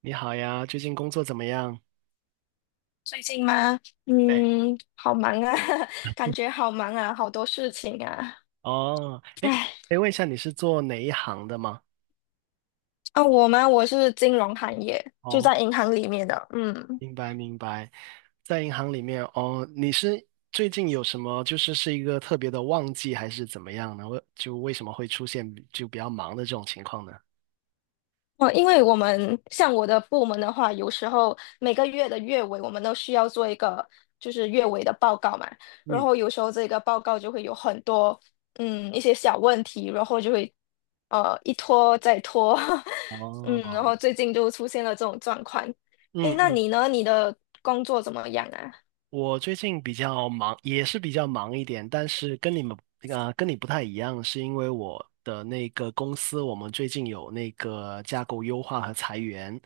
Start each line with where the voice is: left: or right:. right: 你好呀，最近工作怎么样？
left: 最近吗？
right: 对。
left: 好忙啊，感觉好忙啊，好多事情啊。
right: 哦，哎，
left: 唉，
right: 可以问一下你是做哪一行的吗？
left: 啊，我吗？我是金融行业，就
right: 哦，
left: 在银行里面的。嗯。
right: 明白明白。在银行里面哦，你是最近有什么就是是一个特别的旺季还是怎么样呢？为什么会出现就比较忙的这种情况呢？
left: 哦，因为我们像我的部门的话，有时候每个月的月尾，我们都需要做一个就是月尾的报告嘛。然
right: 嗯。
left: 后有时候这个报告就会有很多一些小问题，然后就会一拖再拖，然
right: 哦。
left: 后最近就出现了这种状况。诶，
right: 嗯
left: 那
right: 嗯。
left: 你呢？你的工作怎么样啊？
right: 我最近比较忙，也是比较忙一点，但是跟你们跟你不太一样，是因为我的那个公司，我们最近有那个架构优化和裁员，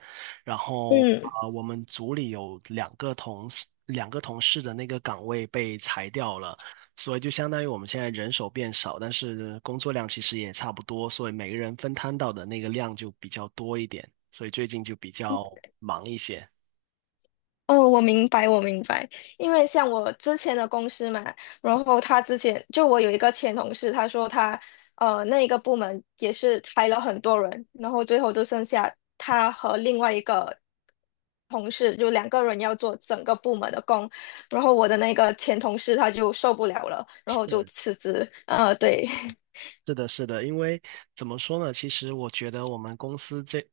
right: 然后
left: 嗯。
right: 我们组里有两个同事的那个岗位被裁掉了，所以就相当于我们现在人手变少，但是工作量其实也差不多，所以每个人分摊到的那个量就比较多一点，所以最近就比较忙一些。
left: 哦，我明白，我明白。因为像我之前的公司嘛，然后他之前就我有一个前同事，他说他那一个部门也是裁了很多人，然后最后就剩下他和另外一个同事，就2个人要做整个部门的工。然后我的那个前同事他就受不了了，然后就辞职。对。
right: 是的，是的，因为怎么说呢？其实我觉得我们公司这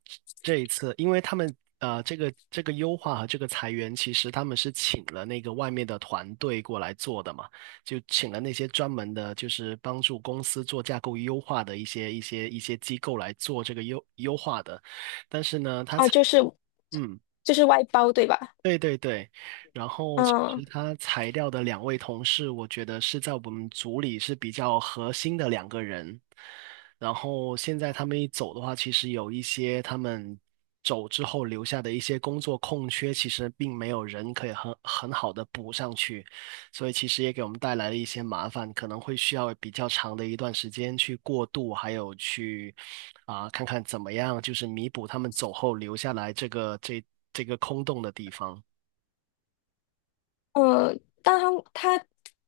right: 这一次，因为他们这个优化和这个裁员，其实他们是请了那个外面的团队过来做的嘛，就请了那些专门的，就是帮助公司做架构优化的一些机构来做这个优化的。但是呢，他
left: 啊，
right: 裁。
left: 就是
right: 嗯。
left: 就是外包，对吧？
right: 对对对。然后其实
left: 嗯。
right: 他裁掉的两位同事，我觉得是在我们组里是比较核心的两个人。然后现在他们一走的话，其实有一些他们走之后留下的一些工作空缺，其实并没有人可以很好的补上去，所以其实也给我们带来了一些麻烦，可能会需要比较长的一段时间去过渡，还有去看看怎么样，就是弥补他们走后留下来这个空洞的地方。
left: 呃，但他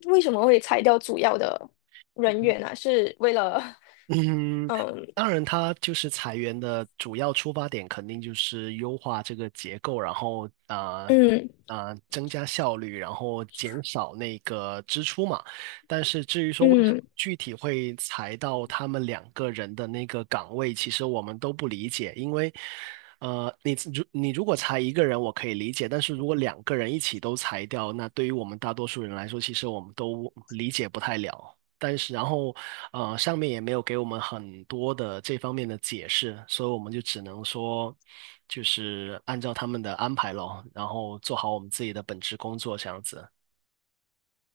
left: 为什么会裁掉主要的人员呢？是为了，
right: 嗯。
left: 嗯
right: 当然，他就是裁员的主要出发点，肯定就是优化这个结构，然后
left: 嗯
right: 增加效率，然后减少那个支出嘛。但是至于说为什么
left: 嗯，
right: 具体会裁到他们两个人的那个岗位，其实我们都不理解，因为你如果裁一个人，我可以理解，但是如果两个人一起都裁掉，那对于我们大多数人来说，其实我们都理解不太了。但是然后上面也没有给我们很多的这方面的解释，所以我们就只能说就是按照他们的安排咯，然后做好我们自己的本职工作这样子。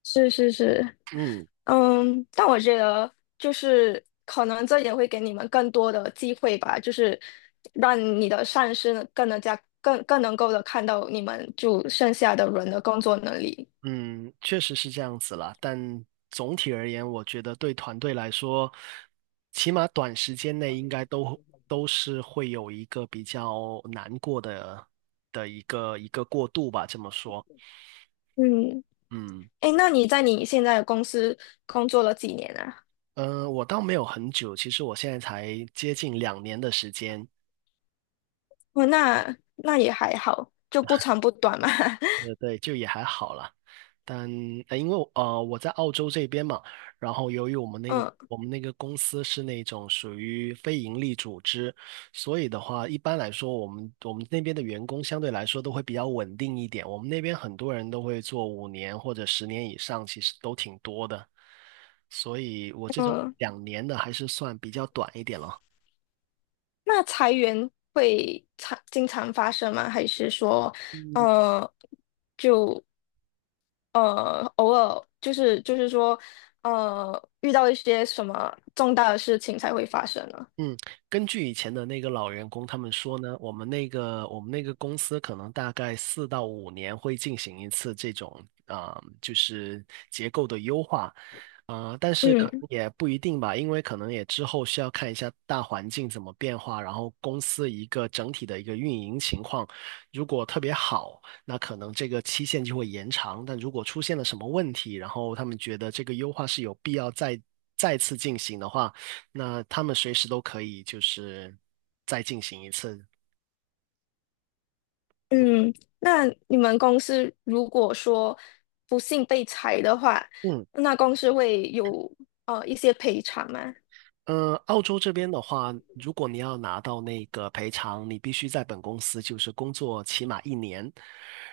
left: 是是是。
right: 嗯
left: 嗯，但我觉得就是可能这也会给你们更多的机会吧，就是让你的上司呢更能加更更能够的看到你们就剩下的人的工作能力。
right: 嗯，确实是这样子啦，但总体而言，我觉得对团队来说，起码短时间内应该都是会有一个比较难过的的一个过渡吧，这么说。
left: 嗯。
right: 嗯
left: 哎，那你在你现在的公司工作了几年啊？
right: 嗯，我倒没有很久，其实我现在才接近两年的时间。
left: 哦，那也还好，就不长不短嘛。
right: 对，就也还好啦。但因为我在澳洲这边嘛，然后由于我们那个
left: 嗯。
right: 我们那个公司是那种属于非盈利组织，所以的话，一般来说，我们那边的员工相对来说都会比较稳定一点。我们那边很多人都会做五年或者十年以上，其实都挺多的。所以我这种
left: 嗯，
right: 两年的还是算比较短一点了。
left: 那裁员会经常发生吗？还是说，呃，就偶尔就是说，遇到一些什么重大的事情才会发生呢？
right: 嗯。根据以前的那个老员工他们说呢，我们那个公司可能大概4到5年会进行一次这种就是结构的优化。但是可
left: 嗯
right: 能也不一定吧，因为可能也之后需要看一下大环境怎么变化，然后公司一个整体的一个运营情况，如果特别好，那可能这个期限就会延长，但如果出现了什么问题，然后他们觉得这个优化是有必要再次进行的话，那他们随时都可以就是再进行一次。
left: 嗯。那你们公司如果说不幸被裁的话，
right: 嗯。
left: 那公司会有一些赔偿吗？
right: 澳洲这边的话，如果你要拿到那个赔偿，你必须在本公司就是工作起码一年，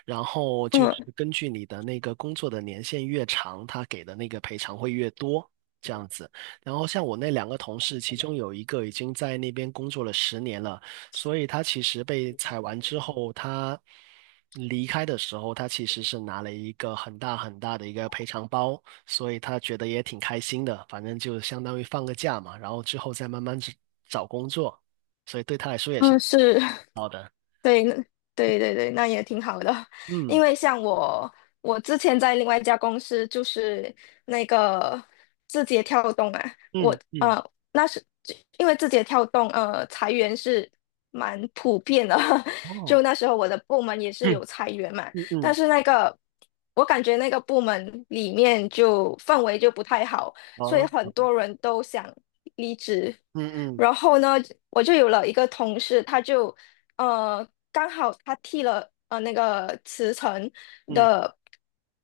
right: 然后就
left: 嗯
right: 是根据你的那个工作的年限越长，他给的那个赔偿会越多，这样子。然后像我那两个同事，其中有一个已经在那边工作了十年了，所以他其实被裁完之后，他离开的时候，他其实是拿了一个很大很大的一个赔偿包。所以他觉得也挺开心的，反正就相当于放个假嘛，然后之后再慢慢找找工作，所以对他来说也是
left: 嗯，是
right: 好的。
left: 对，那对对对，那也挺好的。因
right: 嗯
left: 为像我之前在另外一家公司，就是那个字节跳动啊，
right: 嗯嗯，
left: 那是因为字节跳动裁员是蛮普遍的，
right: 哦，
left: 就那时候我的部门也 是
right: 嗯
left: 有裁员嘛。
right: 嗯
left: 但
right: 嗯，
left: 是那个我感觉那个部门里面就氛围就不太好，所
right: 哦，
left: 以很多人都想离职。
right: 嗯嗯
left: 然后呢，我就有了一个同事，他就。呃。刚好他剃了那个辞呈
right: 嗯，
left: 的，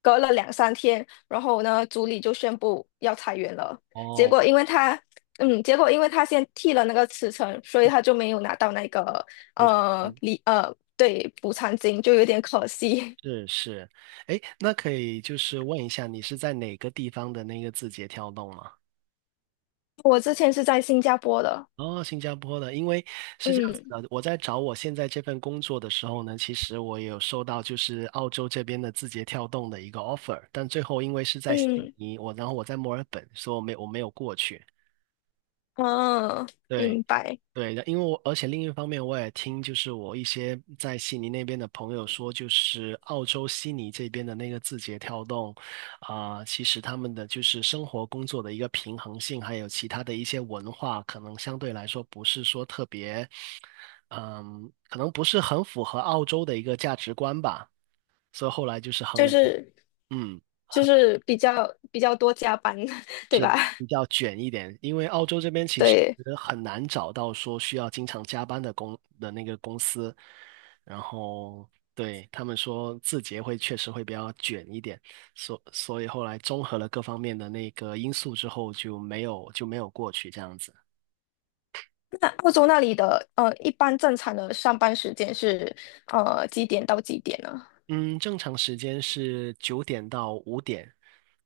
left: 隔了两三天，然后呢，组里就宣布要裁员了。结
right: 哦，
left: 果因为他，结果因为他先剃了那个辞呈，所以他就没有拿到那个
right: 我
left: 呃
right: 嗯
left: 离呃对补偿金，就有点可惜。
right: 是是。哎，那可以就是问一下，你是在哪个地方的那个字节跳动吗？
left: 我之前是在新加坡的。
right: 哦，新加坡的。因为是这样子
left: 嗯
right: 的，我在找我现在这份工作的时候呢，其实我也有收到就是澳洲这边的字节跳动的一个 offer，但最后因为是在悉
left: 嗯
right: 尼，然后我在墨尔本，所以我没有过去。
left: 嗯，
right: 对，
left: 明白。
right: 对的，因为我而且另一方面，我也听就是我一些在悉尼那边的朋友说，就是澳洲悉尼这边的那个字节跳动，其实他们的就是生活工作的一个平衡性，还有其他的一些文化，可能相对来说不是说特别，嗯，可能不是很符合澳洲的一个价值观吧，所以后来就是衡
left: 就
right: 量。
left: 是
right: 嗯。
left: 就是比较多加班，对吧？
right: 比较卷一点，因为澳洲这边其实
left: 对。
right: 很难找到说需要经常加班的那个公司，然后对他们说字节会确实会比较卷一点，所以后来综合了各方面的那个因素之后就没有过去这样子。
left: 那澳洲那里的一般正常的上班时间是几点到几点呢？
right: 嗯，正常时间是9点到5点，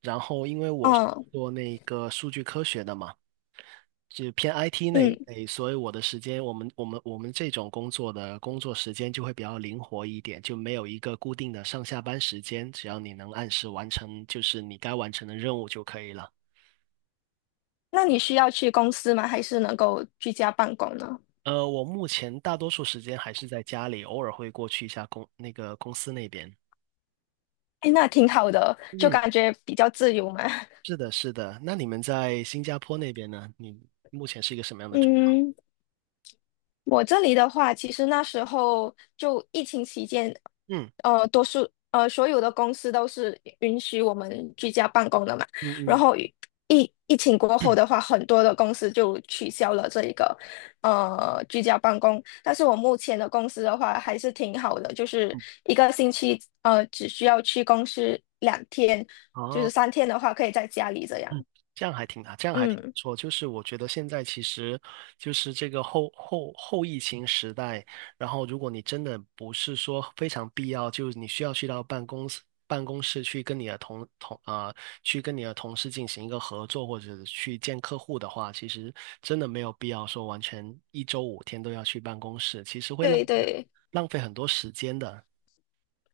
right: 然后因为我是
left: 嗯
right: 做那个数据科学的嘛。就偏 IT 那一
left: 嗯。
right: 类，所以我的时间，我们这种工作的工作时间就会比较灵活一点，就没有一个固定的上下班时间，只要你能按时完成，就是你该完成的任务就可以了。
left: 那你需要去公司吗？还是能够居家办公呢？
right: 我目前大多数时间还是在家里，偶尔会过去一下公司那边。
left: 哎，那挺好的，就
right: 嗯，
left: 感觉比较自由嘛。
right: 是 的，是的。那你们在新加坡那边呢？你目前是一个什么样的状？
left: 嗯。我这里的话，其实那时候就疫情期间，
right: 嗯
left: 所有的公司都是允许我们居家办公的嘛。
right: 嗯
left: 然
right: 嗯
left: 后疫情过后的话，很多的公司就取消了这一个居家办公。但是我目前的公司的话还是挺好的，就是
right: 嗯，
left: 一个星期只需要去公司2天，就是
right: 哦。
left: 三天的话可以在家里这样。
right: 嗯，这样还挺不
left: 嗯，
right: 错。就是我觉得现在其实就是这个后疫情时代，然后如果你真的不是说非常必要，就是你需要去到办公室去跟你的同事进行一个合作，或者去见客户的话，其实真的没有必要说完全一周5天都要去办公室，其实会浪
left: 对对，
right: 浪费很多时间的。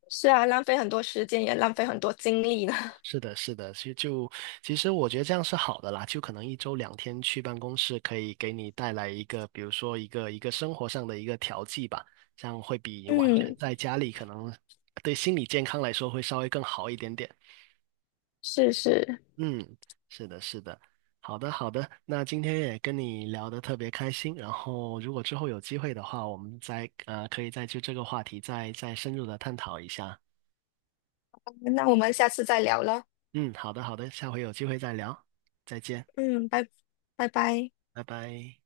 left: 是啊，浪费很多时间也浪费很多精力呢。
right: 是的，是的，其实我觉得这样是好的啦，就可能一周2天去办公室，可以给你带来一个，比如说一个生活上的一个调剂吧，这样会 比完全
left: 嗯。
right: 在家里可能对心理健康来说会稍微更好一点点。
left: 是是，
right: 嗯，是的，是的，好的，好的，那今天也跟你聊得特别开心，然后如果之后有机会的话，我们再可以再就这个话题再深入的探讨一下。
left: 那我们下次再聊了。
right: 嗯，好的，好的，下回有机会再聊，再见，
left: 嗯，拜拜拜。
right: 拜拜。